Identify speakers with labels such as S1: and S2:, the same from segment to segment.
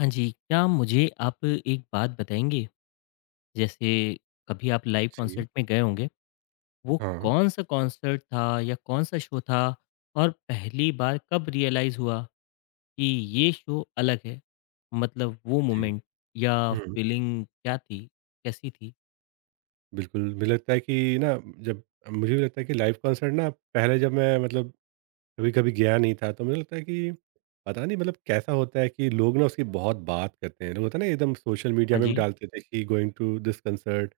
S1: हाँ जी, क्या मुझे आप एक बात बताएँगे, जैसे कभी आप लाइव
S2: जी।
S1: कॉन्सर्ट में गए होंगे, वो
S2: हाँ।
S1: कौन-सा कॉन्सर्ट था या कौन-सा शो था? और पहली बार कब रियलाइज़ हुआ कि ये शो अलग है? मतलब वो
S2: जी।
S1: मोमेंट या
S2: हुँ।
S1: फीलिंग क्या थी? कैसी थी?
S2: बिल्कुल, मुझे लगता है कि ना, जब मुझे भी लगता है कि लाइव कॉन्सर्ट ना, पहले जब मैं मतलब कभी-कभी गया नहीं था, तो मुझे लगता है कि पता नहीं मतलब कैसा होता है कि लोग ना उसकी बहुत बात करते हैं। लोग होता है ना एकदम सोशल मीडिया
S1: हाँ
S2: में भी
S1: जी,
S2: डालते थे कि गोइंग टू दिस कॉन्सर्ट,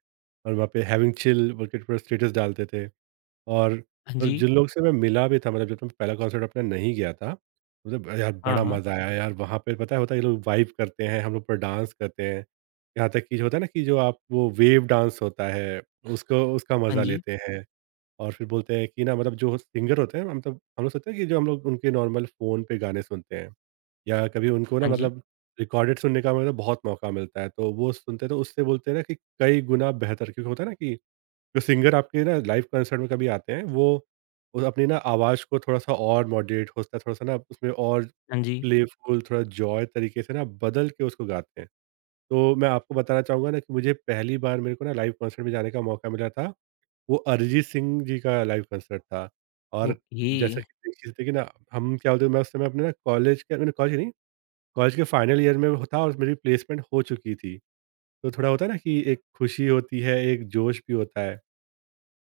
S2: और वहाँ पे हैविंग चिल बोल के पूरा स्टेटस डालते थे। और
S1: हाँ
S2: मतलब
S1: जी,
S2: जिन लोग से मैं मिला भी था, मतलब जब मैं पहला कॉन्सर्ट अपना नहीं गया था, मतलब यार
S1: हाँ,
S2: बड़ा
S1: हाँ,
S2: मज़ा आया यार, वहाँ पे पता है होता है ये लोग वाइब करते हैं, हम लोग पर डांस करते हैं। यहाँ तक कि जो होता है ना, कि जो आप वो वेव डांस होता है, उसको उसका
S1: हाँ
S2: मज़ा
S1: जी,
S2: लेते हैं। और फिर बोलते हैं कि ना मतलब जो सिंगर होते हैं, मतलब हम लोग सोचते हैं कि जो हम लोग उनके नॉर्मल फ़ोन पे गाने सुनते हैं, या कभी उनको ना
S1: हाँ जी,
S2: मतलब रिकॉर्डेड सुनने का मतलब बहुत मौका मिलता है, तो वो सुनते हैं तो उससे बोलते हैं ना कि कई गुना बेहतर, क्योंकि होता है ना कि जो सिंगर आपके ना लाइव कंसर्ट में कभी आते हैं, वो अपनी ना आवाज़ को थोड़ा-सा और मॉडरेट होता है, थोड़ा-सा ना उसमें और
S1: हाँ जी,
S2: प्लेफुल, थोड़ा जॉय तरीके से ना बदल के उसको गाते हैं। तो मैं आपको बताना चाहूँगा ना कि मुझे पहली बार मेरे को ना लाइव कंसर्ट में जाने का मौका मिला था, वो अरिजीत सिंह जी का लाइव कंसर्ट था। और
S1: ओके,
S2: जैसा कि देखिए थे कि ना हम क्या बोलते हैं, मैं उस समय अपने ना कॉलेज के, मैंने कॉलेज नहीं, कॉलेज के फाइनल ईयर में था और मेरी प्लेसमेंट हो चुकी थी। तो थोड़ा होता है ना कि एक खुशी होती है, एक जोश भी होता है।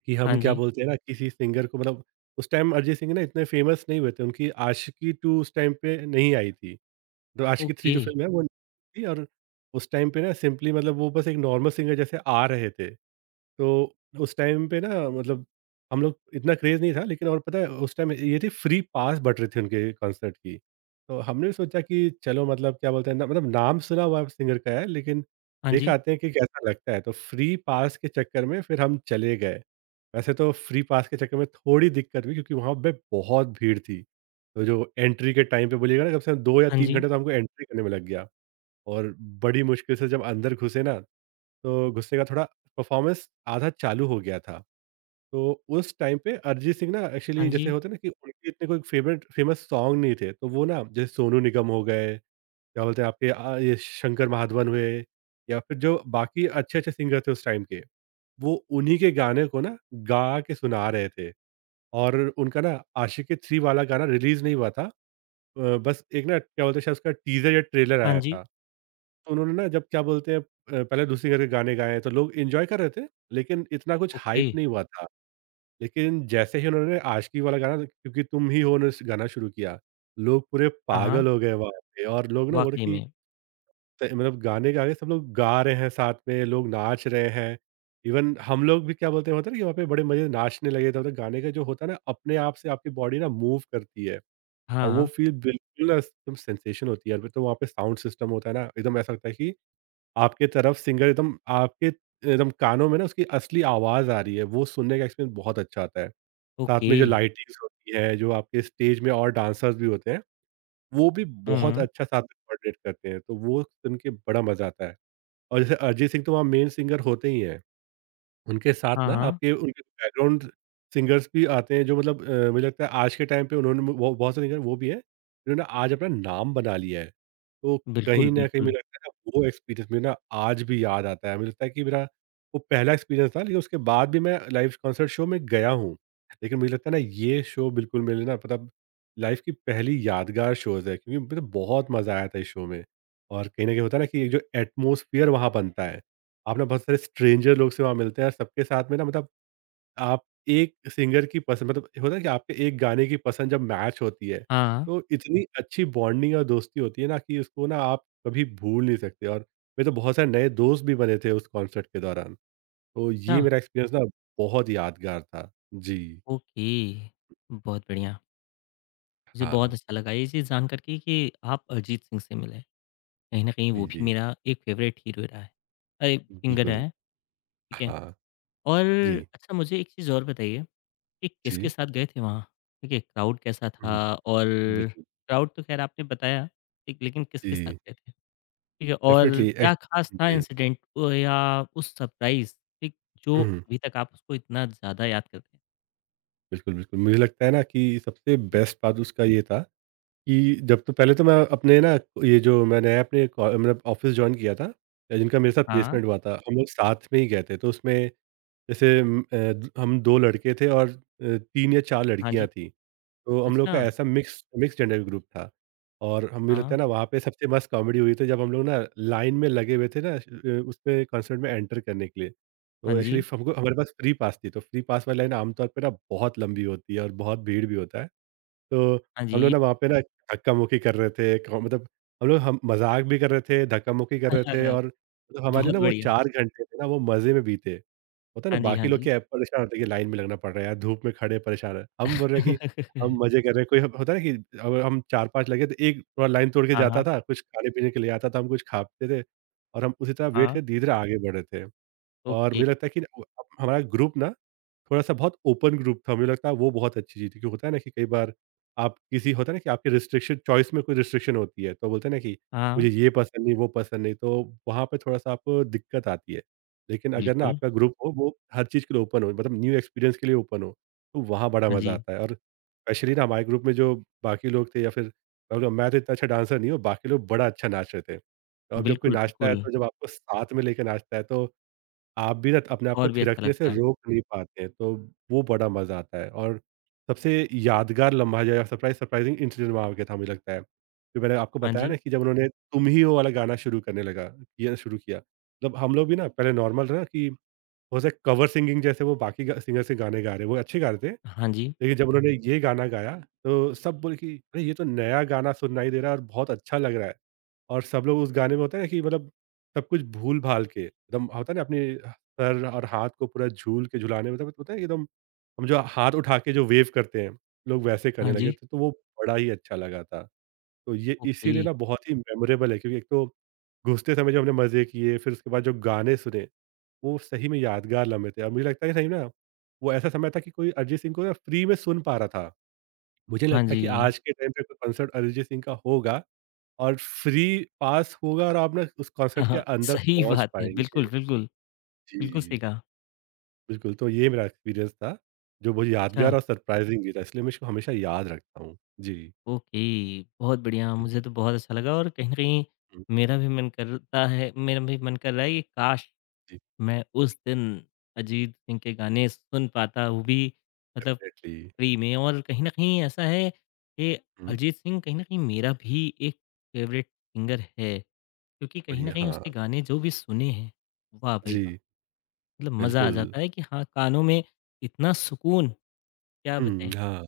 S2: कि
S1: हाँ
S2: हम क्या
S1: जी,
S2: बोलते हैं ना, किसी सिंगर को मतलब उस टाइम अरिजीत सिंह ना इतने फेमस नहीं हुए थे। उनकी आशिकी 2 उस टाइम पे नहीं आई थी। तो आशिकी 3
S1: ओके,
S2: जो फ़िल्म है वो नहीं थी। और उस टाइम पे ना सिंपली मतलब वो बस एक नॉर्मल सिंगर जैसे आ रहे थे। तो उस टाइम पे ना मतलब हम लोग इतना क्रेज़ नहीं था, लेकिन और पता है उस टाइम ये थी फ्री पास बट रही थी उनके कॉन्सर्ट की। तो हमने सोचा कि चलो मतलब क्या बोलते हैं ना, मतलब नाम सुना हुआ सिंगर का है, लेकिन
S1: हाँ
S2: देख
S1: जी,
S2: आते हैं कि कैसा लगता है। तो फ्री पास के चक्कर में फिर हम चले गए। वैसे तो फ्री पास के चक्कर में थोड़ी दिक्कत हुई, क्योंकि वहाँ पे बहुत भीड़ थी। तो जो एंट्री के टाइम पे बोलिएगा ना कम से कम 2 या
S1: हाँ
S2: 3
S1: जी,
S2: घंटे तो हमको एंट्री करने में लग गया। और बड़ी मुश्किल से जब अंदर घुसे ना, तो गुस्से का थोड़ा परफ़ॉर्मेंस आधा चालू हो गया था। तो उस टाइम पे अरिजीत सिंह ना
S1: हाँ
S2: एक्चुअली जैसे
S1: जी,
S2: होता है ना कि उनके इतने कोई फेवरेट फ़ेमस सॉन्ग नहीं थे। तो वो ना जैसे सोनू निगम हो गए, क्या बोलते हैं आपके ये शंकर महाधवन हुए, या फिर जो बाकी अच्छे-अच्छे सिंगर थे उस टाइम के, वो उन्हीं के गाने को ना गा के सुना रहे थे। और उनका ना आशिकी 3 वाला गाना रिलीज़ नहीं हुआ था। बस एक ना क्या बोलते हैं शायद उसका टीज़र या ट्रेलर
S1: हाँ
S2: आया
S1: जी,
S2: था। तो उन्होंने ना जब क्या बोलते हैं पहले दूसरी घर के गाने गाए तो लोग एन्जॉय कर रहे थे, लेकिन इतना कुछ
S1: ओके,
S2: हाइप नहीं हुआ था। लेकिन जैसे ही उन्होंने आशिकी वाला गाना, क्योंकि तुम ही हो न, गाना शुरू किया, लोग पूरे
S1: हाँ, हाँ,
S2: पागल हो गए वहाँ पे और लोग ना बोले
S1: वाक़ई
S2: कि
S1: में,
S2: त मतलब गाने गा के सब लोग गा रहे हैं साथ में, लोग नाच रहे हैं। इवन हम लोग भी क्या बोलते हैं होता है ना कि वहाँ पे बड़े मज़े से नाचने लगे थे, मतलब गाने का जो होता है ना, अपने आप से आपकी बॉडी ना मूव करती है।
S1: हाँ,
S2: और वो
S1: हाँ।
S2: फ़ील बिल्कुल ना एकदम सेंसेशन होती है। तो वहाँ पे साउंड सिस्टम होता है ना, एकदम ऐसा लगता है कि आपके तरफ सिंगर एकदम आपके एकदम कानों में ना उसकी असली आवाज़ आ रही है, वो सुनने का एक्सपीरियंस बहुत अच्छा आता है। साथ
S1: ओके।
S2: में जो लाइटिंग्स होती है, जो आपके स्टेज में और डांसर्स भी होते हैं, वो भी
S1: हुँ,
S2: बहुत
S1: हुँ।
S2: अच्छा साथ में कोऑर्डिनेट करते हैं, तो वो सुन के बड़ा मज़ा आता है। और जैसे अरिजीत सिंह तो वहाँ मेन सिंगर होते ही हैं। उनके साथ
S1: हाँ,
S2: ना
S1: हाँ।
S2: आपके उनके बैकग्राउंड सिंगर्स भी आते हैं, जो मतलब मुझे लगता है आज के टाइम पे उन्होंने वो बहुत सारे सिंगर वो भी हैं जिन्होंने आज अपना नाम बना लिया है। तो
S1: बिल्कुल,
S2: कहीं न कहीं
S1: बिल्कुल।
S2: मुझे लगता है ना वो एक्सपीरियंस मुझे ना आज भी याद आता है। मुझे लगता है कि मेरा वो पहला एक्सपीरियंस था, लेकिन उसके बाद भी मैं लाइव कॉन्सर्ट शो में गया हूँ। लेकिन मुझे लगता है ना ये शो बिल्कुल मेरे लिए ना मतलब लाइफ की पहली यादगार शोज़ है, क्योंकि मुझे बहुत मज़ा आया था इस शो में। और कहीं न कहीं होता है ना कि एक जो एटमॉस्फियर वहाँ बनता है, आप ना बहुत सारे स्ट्रेंजर लोग से वहाँ मिलते हैं और सबके साथ में ना मतलब आप एक सिंगर की पसंद मतलब होता है कि आपके एक गाने की पसंद जब मैच होती है,
S1: हाँ।
S2: तो इतनी अच्छी बॉन्डिंग और दोस्ती होती है ना कि उसको ना आप कभी भूल नहीं सकते। और मेरे तो बहुत सारे नए दोस्त भी बने थे उस कॉन्सर्ट के दौरान। तो
S1: अच्छा,
S2: ये मेरा एक्सपीरियंस ना बहुत यादगार था। जी।
S1: ओके। बहुत बढ़िया। मुझे बहुत
S2: हाँ।
S1: अच्छा लगा ये चीज़ जान कर के कि आप अरिजीत सिंह से मिले। कहीं न कहीं वो
S2: जी,
S1: भी
S2: जी।
S1: मेरा एक फ़ेवरेट हीरो रहा है अरे! सिंगर रहा
S2: बिल्कुल।
S1: है, ठीक है।
S2: हाँ।
S1: और
S2: जी,
S1: अच्छा मुझे एक चीज़ और बताइए कि किसके
S2: जी।
S1: साथ गए थे वहाँ? ठीक है, क्राउड कैसा
S2: हुँ,
S1: था? और
S2: बिल्कुल।
S1: क्राउड तो ख़ैर आपने बताया, ठीक लेकिन किसके साथ
S2: जी,
S1: गए थे? ठीक है, और
S2: डेफ़िनेटली
S1: क्या
S2: एक्च
S1: ख़ास था
S2: बताइए।
S1: इंसिडेंट या उस सरप्राइज़, ठीक, जो
S2: हुँ।
S1: अभी तक आप उसको इतना ज़्यादा याद करते हैं?
S2: बिल्कुल, बिल्कुल। मुझे लगता है ना कि सबसे
S1: हुँ,
S2: बेस्ट बात उसका ये था कि जब तो पहले तो मैं अपने ना, ये जो मैंने अपने कॉ मतलब ऑफ़िस जॉइन किया था, जिनका मेरे साथ
S1: हाँ,
S2: प्लेसमेंट हुआ था, हम लोग साथ में ही गए थे। तो उसमें जैसे हम 2 लड़के थे और 3 या 4
S1: हाँ
S2: लड़कियाँ
S1: जी,
S2: थीं। तो हम लोग का
S1: अच्छा,
S2: ऐसा मिक्स मिक्स जेंडर ग्रुप था। और हमें लगता
S1: हाँ,
S2: है ना वहाँ पे सबसे मस्त कॉमेडी हुई थी जब हम लोग ना लाइन में लगे हुए थे ना, उसमें कॉन्सर्ट में एंटर करने के लिए।
S1: हाँ
S2: तो एक्चुअली
S1: जी,
S2: हमको हमारे पास फ्री पास थी, तो फ्री पास वाली लाइन आमतौर पे ना बहुत लंबी होती है और बहुत भीड़ भी होता है। तो
S1: हाँ जी,
S2: हम लोग
S1: ये
S2: ना वहाँ पे ना धक्का-मुक्की कर रहे थे, क मतलब हम लोग हम मज़ाक भी कर रहे थे, धक्का-मुक्की कर रहे थे, और मतलब हमारे
S1: बहुत
S2: ना वो
S1: बढ़िया,
S2: 4 घंटे थे ना वो मज़े में बीते। होता है
S1: हाँ
S2: ना
S1: जी, हाँ
S2: बाकी लोग
S1: जी।
S2: क्या है परेशान होते हैं कि लाइन में लगना पड़ रहा है, या धूप में खड़े परेशान हैं। हम बोल रहे हैं कि हम मज़े कर रहे हैं, कोई होता है ना कि अब हम 4-5 लगे तो एक थोड़ा लाइन तोड़ के
S1: हाँ, हाँ,
S2: जाता था, कुछ खाने-पीने के लिए आता था, हम कुछ खाते थे, और हम उसी तरह वेट
S1: हाँ,
S2: कर धीरे-धीरे आगे बढ़ रहे थे। और
S1: ओके,
S2: मुझे लगता है कि ना हमारा ग्रुप ना थोड़ा-सा बहुत ओपन ग्रुप था, मुझे लगता है वो बहुत अच्छी चीज़ थी, क्योंकि होता है ना कि कई बार आप किसी होता है ना कि आपके रिस्ट्रिक्शन चॉइस में कोई रिस्ट्रिक्शन होती है, तो बोलते हैं ना कि
S1: हाँ,
S2: मुझे ये पसंद नहीं, वो पसंद नहीं, तो वहाँ पे थोड़ा-सा आपको दिक्कत आती है। लेकिन अगर ना
S1: बिल्कुल,
S2: आपका ग्रुप हो, वो हर चीज़ के लिए ओपन हो, मतलब न्यू एक्सपीरियंस के लिए ओपन हो, तो वहाँ बड़ा
S1: हाँ
S2: मज़ा
S1: जी,
S2: आता है। और स्पेशली ना हमारे ग्रुप में जो बाकी लोग थे, या फिर मतलब, मैं तो इतना अच्छा डांसर नहीं हूँ, बाकी लोग बड़ा अच्छा नाच रहे थे। और जब कोई
S1: बिल्कुल,
S2: नाचता है,
S1: बिल्कुल,
S2: तो जब आपको साथ में लेके नाचता है, तो आप भी ना अपने आप को
S1: और भी अच्छा
S2: थिरकने से
S1: लगता है।
S2: रोक नहीं पाते हैं। तो वो बड़ा मज़ा आता है, और सबसे यादगार लम्हा जो है, सरप्राइज़िंग इंसिडेंट वहाँ पे था, मुझे लगता है। जो मैंने आपको
S1: हाँ
S2: बताया
S1: जी,
S2: ना कि जब उन्होंने तुम ही हो वाला गाना शुरू करने लगा, ये शुरू किया। मतलब हम लोग भी ना पहले नॉर्मल रहा कि हो सकता है कवर सिंगिंग जैसे, वो बाकी ग सिंगर से गाने गा रहे हैं, वो अच्छे गा रहे थे।
S1: हाँ जी,
S2: देखिए, जब उन्होंने ये गाना गाया, तो सब बोले कि अरे! ये तो नया गाना सुनाई दे रहा है और बहुत अच्छा लग रहा है। और सब लोग उस गाने में होता है ना कि मतलब सब कुछ भूल-भाल के एकदम होता है ना अपने सर और हाथ को पूरा झूल के झुलाने में, मतलब होता है कि एकदम हम जो हाथ उठा के जो वेव करते हैं, लोग वैसे
S1: हाँ
S2: करने लगे
S1: जी,
S2: थे, तो वो बड़ा ही अच्छा लगा था। तो ये
S1: ओके,
S2: इसीलिए ना बहुत ही मेमोरेबल है क्योंकि एक तो घुसते समय जो हमने मज़े किए, फिर उसके बाद जो गाने सुने वो सही में यादगार लम्हे थे और मुझे लगता है कि सही में ना, वो ऐसा समय था कि कोई अरिजीत सिंह को ना फ्री में सुन पा रहा था। मुझे नहीं
S1: हाँ
S2: लगता कि
S1: जी,
S2: आज के टाइम पे कोई कॉन्सर्ट अरिजीत सिंह का होगा और फ्री पास होगा और आप ना उस
S1: हाँ,
S2: कॉन्सर्ट के
S1: हाँ,
S2: अंदर
S1: सही
S2: पहुँच
S1: बात है, बिल्कुल,
S2: पाएँगे।
S1: बिल्कुल, बिल्कुल सही
S2: जी,
S1: कहा,
S2: बिल्कुल तो ये मेरा एक्सपीरियंस था, जो मुझे
S1: अच्छा।
S2: यादगार और सरप्राइज़िंग भी था इसलिए मैं इसको हमेशा याद रखता हूँ। जी।
S1: ओके, बहुत बढ़िया।
S2: हुँ,
S1: मुझे तो बहुत अच्छा लगा और कहीं न कहीं
S2: हुँ,
S1: मेरा भी मन करता है मेरा भी मन कर रहा है कि काश!
S2: जी,
S1: मैं उस दिन अरिजीत सिंह के गाने सुन पाता, वो भी मतलब
S2: डेफ़िनेटली।
S1: फ्री में और कहीं न कहीं ऐसा है कि
S2: हुँ,
S1: अरिजीत सिंह कहीं न कहीं मेरा भी एक फ़ेवरेट सिंगर है, क्योंकि कहीं न
S2: बढ़िया
S1: कहीं
S2: हाँ,
S1: उसके गाने जो भी सुने हैं, वाह भई वाह!
S2: जी,
S1: मतलब मज़ा आ
S2: बिल्कुल।
S1: जाता है कि हाँ, कानों में इतना सुकून, क्या
S2: हुँ,
S1: बताएँ।
S2: हाँ,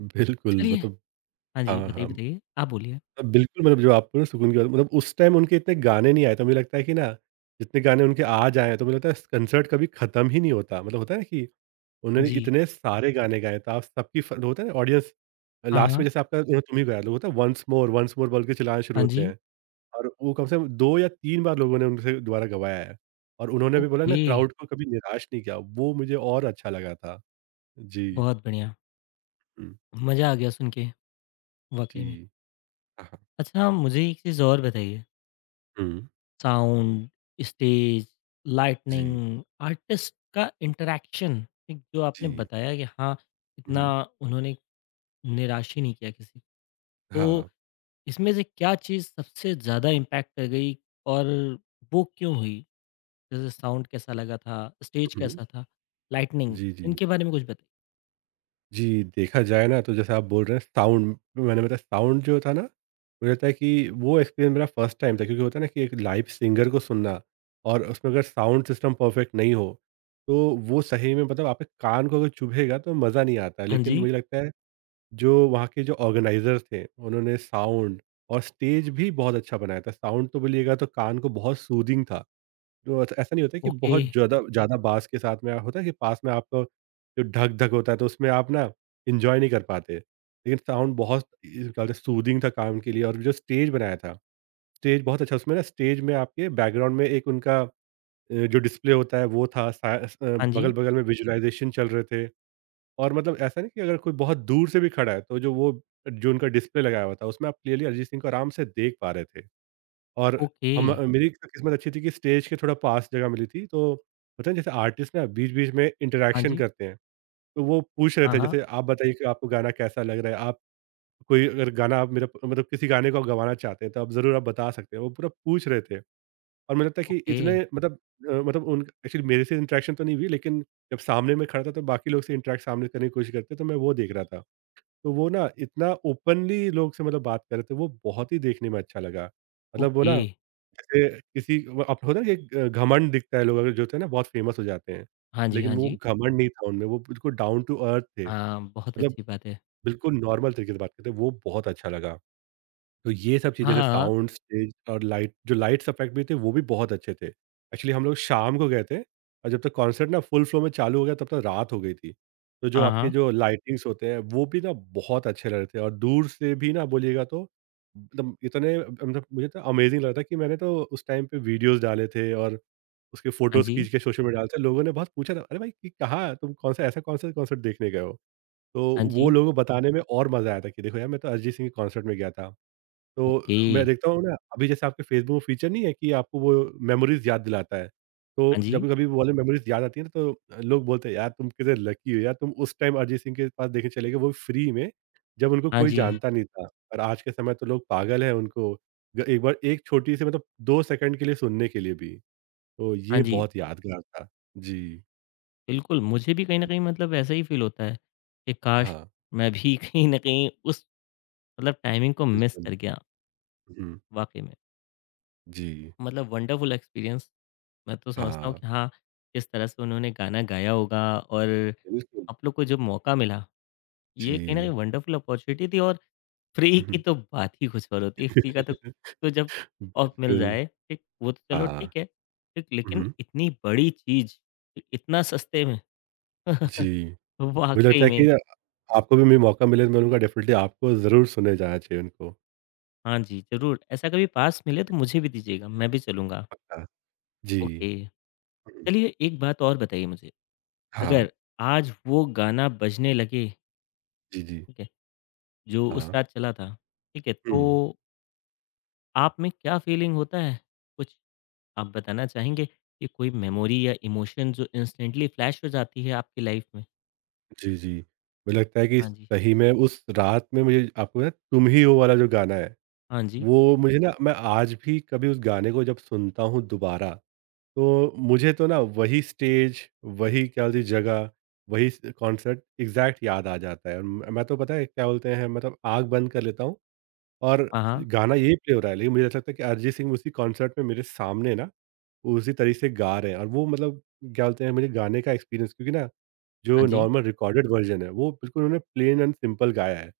S2: बिल्कुल
S1: चलिए
S2: मतलब
S1: हाँ जी,
S2: हाँ,
S1: बताइए,
S2: हाँ।
S1: बताइए। आप बोलिए।
S2: बिल्कुल, मतलब जो आपको ना सुकून की बात मतलब उस टाइम उनके इतने गाने नहीं आए, तो मुझे लगता है कि ना, जितने गाने उनके आज आए हैं, तो मुझे लगता है कंसर्ट कभी खत्म ही नहीं होता। मतलब होता है ना कि
S1: हाँ
S2: उन्होंने
S1: जी।
S2: इतने सारे गाने गाए, तो आप सबकी फ होता है ना ऑडियंस
S1: हाँ,
S2: लास्ट में
S1: हाँ।
S2: जैसे आपका उन्होंने तुम ही गाया, लोग होता है वन्स मोर बोल के चिल्लाना शुरू
S1: हाँ
S2: होते
S1: जी।
S2: हैं और वो कम से कम 2 या 3 बार लोगों ने उनसे दोबारा गवाया है और उन्होंने भी बोला ना
S1: ओके,
S2: क्राउड को कभी निराश नहीं किया, वो मुझे और अच्छा लगा था। जी।
S1: बहुत बढ़िया।
S2: हुँ,
S1: मज़ा आ गया सुन के, वाक़ई में।
S2: जी। हाँ, हाँ।
S1: अच्छा मुझे एक चीज़ और बताइए,
S2: हुँ,
S1: साउंड, स्टेज, लाइटनिंग,
S2: जी,
S1: आर्टिस्ट का इंटरैक्शन एक जो आपने
S2: जी।
S1: बताया कि हाँ, इतना
S2: हुँ,
S1: उन्होंने निराश ही नहीं किया किसी को। तो
S2: हाँ।
S1: इसमें से क्या चीज़ सबसे ज़्यादा इम्पैक्ट कर गई और वो क्यों हुई? जैसे साउंड कैसा लगा था, स्टेज
S2: हुँ, हुँ।
S1: कैसा था, लाइटनिंग
S2: जी, जी।
S1: इनके बारे में कुछ बताइए?
S2: जी, देखा जाए ना तो जैसे आप बोल रहे हैं साउंड मैंने बताया साउंड जो था ना, मुझे लगता है कि वो एक्सपीरियंस मेरा फर्स्ट टाइम था क्योंकि होता है ना कि एक लाइव सिंगर को सुनना और उसमें अगर साउंड सिस्टम परफेक्ट नहीं हो, तो वो सही में मतलब आपके कान को अगर चुभेगा तो मज़ा नहीं आता।
S1: हाँ
S2: लेकिन
S1: जी,
S2: मुझे लगता है जो वहाँ के जो ऑर्गेनाइज़र्स थे, उन्होंने साउंड और स्टेज भी बहुत अच्छा बनाया था। साउंड तो बोलिएगा तो कान को बहुत सूदिंग था। तो ऐसा ऐसा नहीं होता है कि
S1: ओके,
S2: बहुत ज़्यादा ज़्यादा बाँस के साथ में होता है कि पास में आपको जो ढक-ढक होता है तो उसमें आप ना एन्जॉय नहीं कर पाते। लेकिन साउंड बहुत इस ज़्यादा सूदिंग था काम के लिए और जो स्टेज बनाया था, स्टेज बहुत अच्छा उसमें ना स्टेज में आपके बैकग्राउंड में एक उनका जो डिस्प्ले होता है वो था
S1: हाँ जी,
S2: बगल-बगल में विजुअलाइज़ेशन चल रहे थे और मतलब ऐसा नहीं कि अगर कोई बहुत दूर से भी खड़ा है तो जो वो जो उनका डिस्प्ले लगाया हुआ था उसमें आप क्लियरली अरिजीत सिंह को आराम से देख पा रहे थे। और
S1: ओके,
S2: हम मेरी तो किस्मत अच्छी थी कि स्टेज के थोड़ा पास जगह मिली थी, तो होता है ना जैसे आर्टिस्ट ना बीच-बीच में
S1: हाँ
S2: इंटरैक्शन
S1: जी,
S2: करते हैं, तो वो पूछ रहे
S1: हाँ,
S2: थे
S1: हाँ।
S2: जैसे आप बताइए कि आपको गाना कैसा लग रहा है? आप कोई अगर गाना आप मेरा मतलब किसी गाने को आप गवाना चाहते हैं, तो आप ज़रूर आप बता सकते हैं। वो पूरा पूछ रहे थे और मुझे लगता है कि
S1: ओके,
S2: इतने मतलब मतलब उन एक्चुअली मेरे से इंटरैक्शन तो नहीं हुई लेकिन जब सामने मैं खड़ा था, तो बाकी लोग से इंटरैक्ट सामने करने की कोशिश करते, तो मैं वो देख रहा था। तो वो ना इतना ओपनली लोग से मतलब बात कर रहे थे, वो बहुत ही देखने में अच्छा लगा। मतलब वो
S1: ओके।
S2: ना जैसे किसी वो अब होता है ना कि एक घमंड दिखता है लोग अगर जो होते हैं ना बहुत फ़ेमस हो जाते हैं।
S1: हाँ जी,
S2: लेकिन
S1: हाँ
S2: वो
S1: जी।
S2: घमंड नहीं था उनमें, वो बिल्कुल डाउन टू अर्थ थे।
S1: हाँ, बहुत
S2: मतलब
S1: अच्छी बात है।
S2: बिल्कुल नॉर्मल तरीके से बात करते हैं, वो बहुत अच्छा लगा। तो ये सब चीज़ जैसे
S1: हाँ।
S2: साउंड, स्टेज और लाइट जो लाइट्स इफ़ेक्ट भी थे वो भी बहुत अच्छे थे। एक्चुअली हम लोग शाम को गए थे और जब तक कॉन्सर्ट ना फुल फ्लो में चालू हो गया तब तक रात हो गई थी। तो जो
S1: हाँ,
S2: आपके
S1: हाँ।
S2: जो लाइटिंग्स होते हैं वो भी ना बहुत अच्छे लग रहे थे और दूर से भी ना बोलिएगा तो मतलब इतने मतलब मुझे तो अमेज़िंग लग रहा था कि मैंने तो उस टाइम पे वीडियोज़ डाले थे और उसके
S1: हाँ
S2: फ़ोटोज़
S1: जी,
S2: खींच के सोशल मीडिया डाले थे। लोगों ने बहुत पूछा था, "अरे भाई ये कहाँ तुम कौन-सा ऐसा कौन-सा कॉन्सर्ट देखने गए हो?" तो
S1: हाँ
S2: वो
S1: जी।
S2: लोगों को बताने में और मज़ा आया था कि देखो यार मैं तो अरिजीत सिंह के कॉन्सर्ट में गया था।
S1: ओके।
S2: तो मैं देखता हूँ ना, अभी जैसे आपके फ़ेसबुक में फ़ीचर नहीं है कि आपको वो मेमोरीज़ याद दिलाता है।
S1: हाँ
S2: तो जब
S1: जी,
S2: भी कभी वो वाली मेमोरीज़ याद आती है ना, तो लोग बोलते हैं, "यार, तुम कितने लकी हो यार, तुम उस टाइम अरिजीत सिंह के पास देखने चले गए, वो भी फ्री में, जब उनको
S1: हाँ
S2: कोई
S1: जी,
S2: जानता नहीं था। और आज के समय तो लोग पागल हैं उनको ग एक बार एक छोटी-सी मतलब 2 सेकंड के लिए सुनने के लिए भी।" तो
S1: हाँ
S2: ये
S1: जी।
S2: बहुत यादगार था। जी।
S1: बिल्कुल, मुझे भी कहीं न कहीं मतलब ऐसा ही फ़ील होता है कि काश!
S2: हाँ,
S1: मैं भी कहीं न कहीं उस मतलब टाइमिंग को मिस
S2: बिल्कुल।
S1: कर गया,
S2: हुँ,
S1: वाक़ई में।
S2: जी।
S1: मतलब वंडरफुल एक्सपीरियंस मैं तो समझता हूँ
S2: हाँ,
S1: कि हाँ, किस तरह से उन्होंने गाना गाया होगा और
S2: बिल्कुल।
S1: आप लोग को जो मौका मिला, ये कहीं न कहीं
S2: जी।
S1: वंडरफुल अपॉर्च्युनिटी थी और फ्री की तो बात ही कुछ और होती है, फ्री का तो जब ऑफ मिल
S2: बिल्कुल।
S1: जाए, ठीक, वो तो चलो
S2: हाँ।
S1: ठीक है, ठीक,
S2: हुँ,
S1: लेकिन
S2: हुँ।
S1: इतनी बड़ी चीज़, ठीक, इतना सस्ते में,
S2: जी, मुझे लगता
S1: वाक़ई
S2: है
S1: में।
S2: कि ना आपको भी मैं मौका मिले तो मैं बोलूँगा डेफ़िनिटली आपको ज़रूर सुने जाना चाहिए उनको।
S1: हाँ जी, ज़रूर, ऐसा कभी पास मिले तो मुझे भी दीजिएगा, मैं भी चलूँगा।
S2: हाँ। जी।
S1: ओके,
S2: हुँ,
S1: चलिए एक बात और बताइए मुझे,
S2: हाँ।
S1: अगर आज वो गाना बजने लगे,
S2: जी, जी,
S1: ठीक है, जो उस
S2: हाँ।
S1: रात चला था, ठीक है,
S2: हुँ,
S1: तो आप में क्या फ़ीलिंग होता है? कुछ? आप बताना चाहेंगे कि कोई मेमोरी या इमोशन जो इंस्टेंटली फ्लैश हो जाती है आपकी लाइफ में?
S2: जी, जी। मुझे लगता है कि
S1: हाँ जी,
S2: सही में उस रात में मुझे आपको ना तुम ही हो वाला जो गाना है,
S1: हाँ जी,
S2: वो मुझे ना मैं आज भी कभी उस गाने को जब सुनता हूँ दोबारा, तो मुझे तो ना वही स्टेज, वही क्या बोलते हैं जगह, वही स कॉन्सर्ट एग्ज़ैक्ट याद आ जाता है। और मैं तो पता है क्या बोलते हैं मतलब आँख बंद कर लेता हूँ और
S1: हाँ, हाँ,
S2: गाना यही प्ले हो रहा है, लेकिन मुझे ऐसा लगता है कि अरिजीत सिंह उसी कॉन्सर्ट में मेरे सामने ना, उसी तरीके से गा रहे हैं और वो मतलब क्या बोलते हैं, मुझे गाने का एक्सपीरियंस क्योंकि ना, जो
S1: हाँ जी,
S2: नॉर्मल रिकॉर्डेड वर्ज़न है, वो बिल्कुल उन्होंने प्लेन एंड सिंपल गाया है।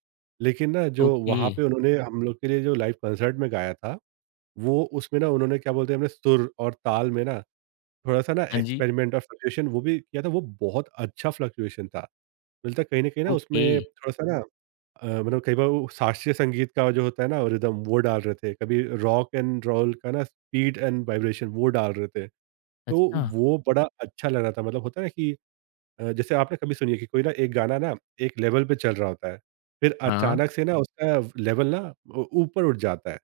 S2: लेकिन ना जो
S1: ओके,
S2: वहाँ पे उन्होंने हम लोग के लिए जो लाइव कॉन्सर्ट में गाया था, वो उसमें ना उन्होंने क्या बोलते हैं, हमने सुर और ताल में ना थोड़ा-सा ना
S1: हाँ जी,
S2: एक्सपेरिमेंट और फ्लक्चुएशन वो भी किया था, वो बहुत अच्छा फ्लक्चुएशन था। मिलता है कहीं न कहीं ना
S1: ओके,
S2: उसमें थोड़ा-सा ना मतलब कई बार वो शास्त्रीय संगीत का जो होता है ना रिदम वो डाल रहे थे, कभी रॉक एंड रोल का ना स्पीड एंड वाइब्रेशन वो डाल रहे थे। तो
S1: अच्छा,
S2: वो बड़ा अच्छा लग रहा था मतलब होता है ना कि जैसे आपने कभी सुनी है कि कोई ना एक गाना ना एक लेवल पे चल रहा होता है, फिर
S1: हाँ, हाँ
S2: अचानक से ना उसका लेवल ना उ ऊपर उठ जाता है।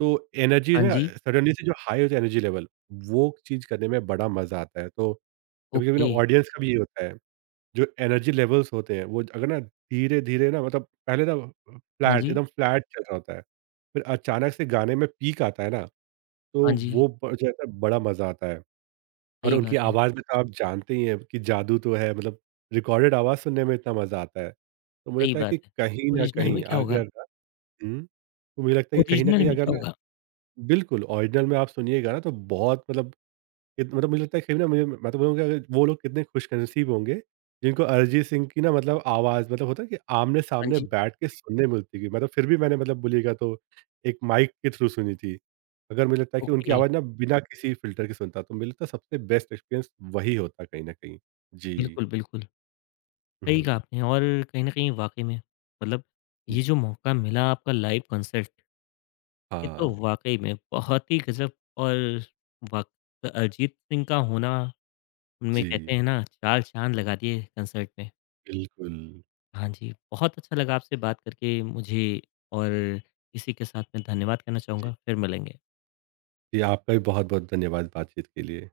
S2: तो एनर्जी
S1: हाँ
S2: ना
S1: जी,
S2: सडनली से जो हाई होता है एनर्जी लेवल, वो चीज़ करने में बड़ा मज़ा आता है। तो कभी-कभी ना
S1: ओके,
S2: ऑडियंस का भी ये होता है। जो एनर्जी लेवल्स होते हैं, वो अगर ना धीरे-धीरे ना मतलब पहले ना
S1: हाँ
S2: फ्लैट
S1: जी,
S2: एकदम फ्लैट चल रहा होता है। फिर अचानक से गाने में पीक आता है ना,
S1: हाँ
S2: तो
S1: जी,
S2: वो ब जो है ना, बड़ा मज़ा आता है। और
S1: सही
S2: उनकी
S1: बात है,
S2: आवाज़ में तो आप जानते ही हैं कि जादू तो है मतलब रिकॉर्डेड आवाज़ सुनने में इतना मज़ा आता है। तो मुझे
S1: सही
S2: लगता है कि
S1: बात है।
S2: कहीं न
S1: ओरिजिनल में
S2: कहीं
S1: क्या होगा
S2: अगर हुँ, तो मुझे लगता है कि कहीं न
S1: ओरिजिनल
S2: कहीं
S1: में
S2: अगर
S1: क्या
S2: ना
S1: होगा?
S2: बिल्कुल ओरिजिनल में आप सुनिएगा ना तो बहुत मतलब इत मतलब मुझे लगता है कहीं ना मुझे मैं तो बोलूँगा अगर वो लोग कितने खुशनसीब होंगे जिनको अरिजीत सिंह की ना मतलब आवाज़ मतलब होता है कि
S1: हाँ
S2: आमने-सामने
S1: जी,
S2: बैठ के सुनने मिलती थी। मतलब फिर भी मैंने मतलब बोलिएगा तो एक माइक के थ्रू सुनी थी। अगर मुझे लगता है कि उनकी
S1: ओके,
S2: आवाज़ ना बिना किसी फ़िल्टर के सुनता तो मुझे लगता है सबसे बेस्ट एक्सपीरियंस वही होता कहीं न कहीं। जी।
S1: बिल्कुल, बिल्कुल, सही
S2: हुँ,
S1: कहा आपने और कहीं न कहीं वाक़ई में मतलब ये
S2: जी।
S1: जो मौका मिला आपका लाइव कंसर्ट ये तो
S2: हाँ,
S1: वाक़ई में बहुत ही गज़ब और वक़्त अरिजीत सिंह का होना उनमें कहते
S2: जी।
S1: हैं ना चार चाँद लगा दिए कंसर्ट में।
S2: बिल्कुल।
S1: हाँ जी, बहुत अच्छा लगा आपसे बात करके मुझे और इसी के साथ मैं धन्यवाद कहना
S2: जी।
S1: चाहूँगा। फिर मिलेंगे।
S2: जी, आपका भी बहुत-बहुत धन्यवाद बातचीत के लिए।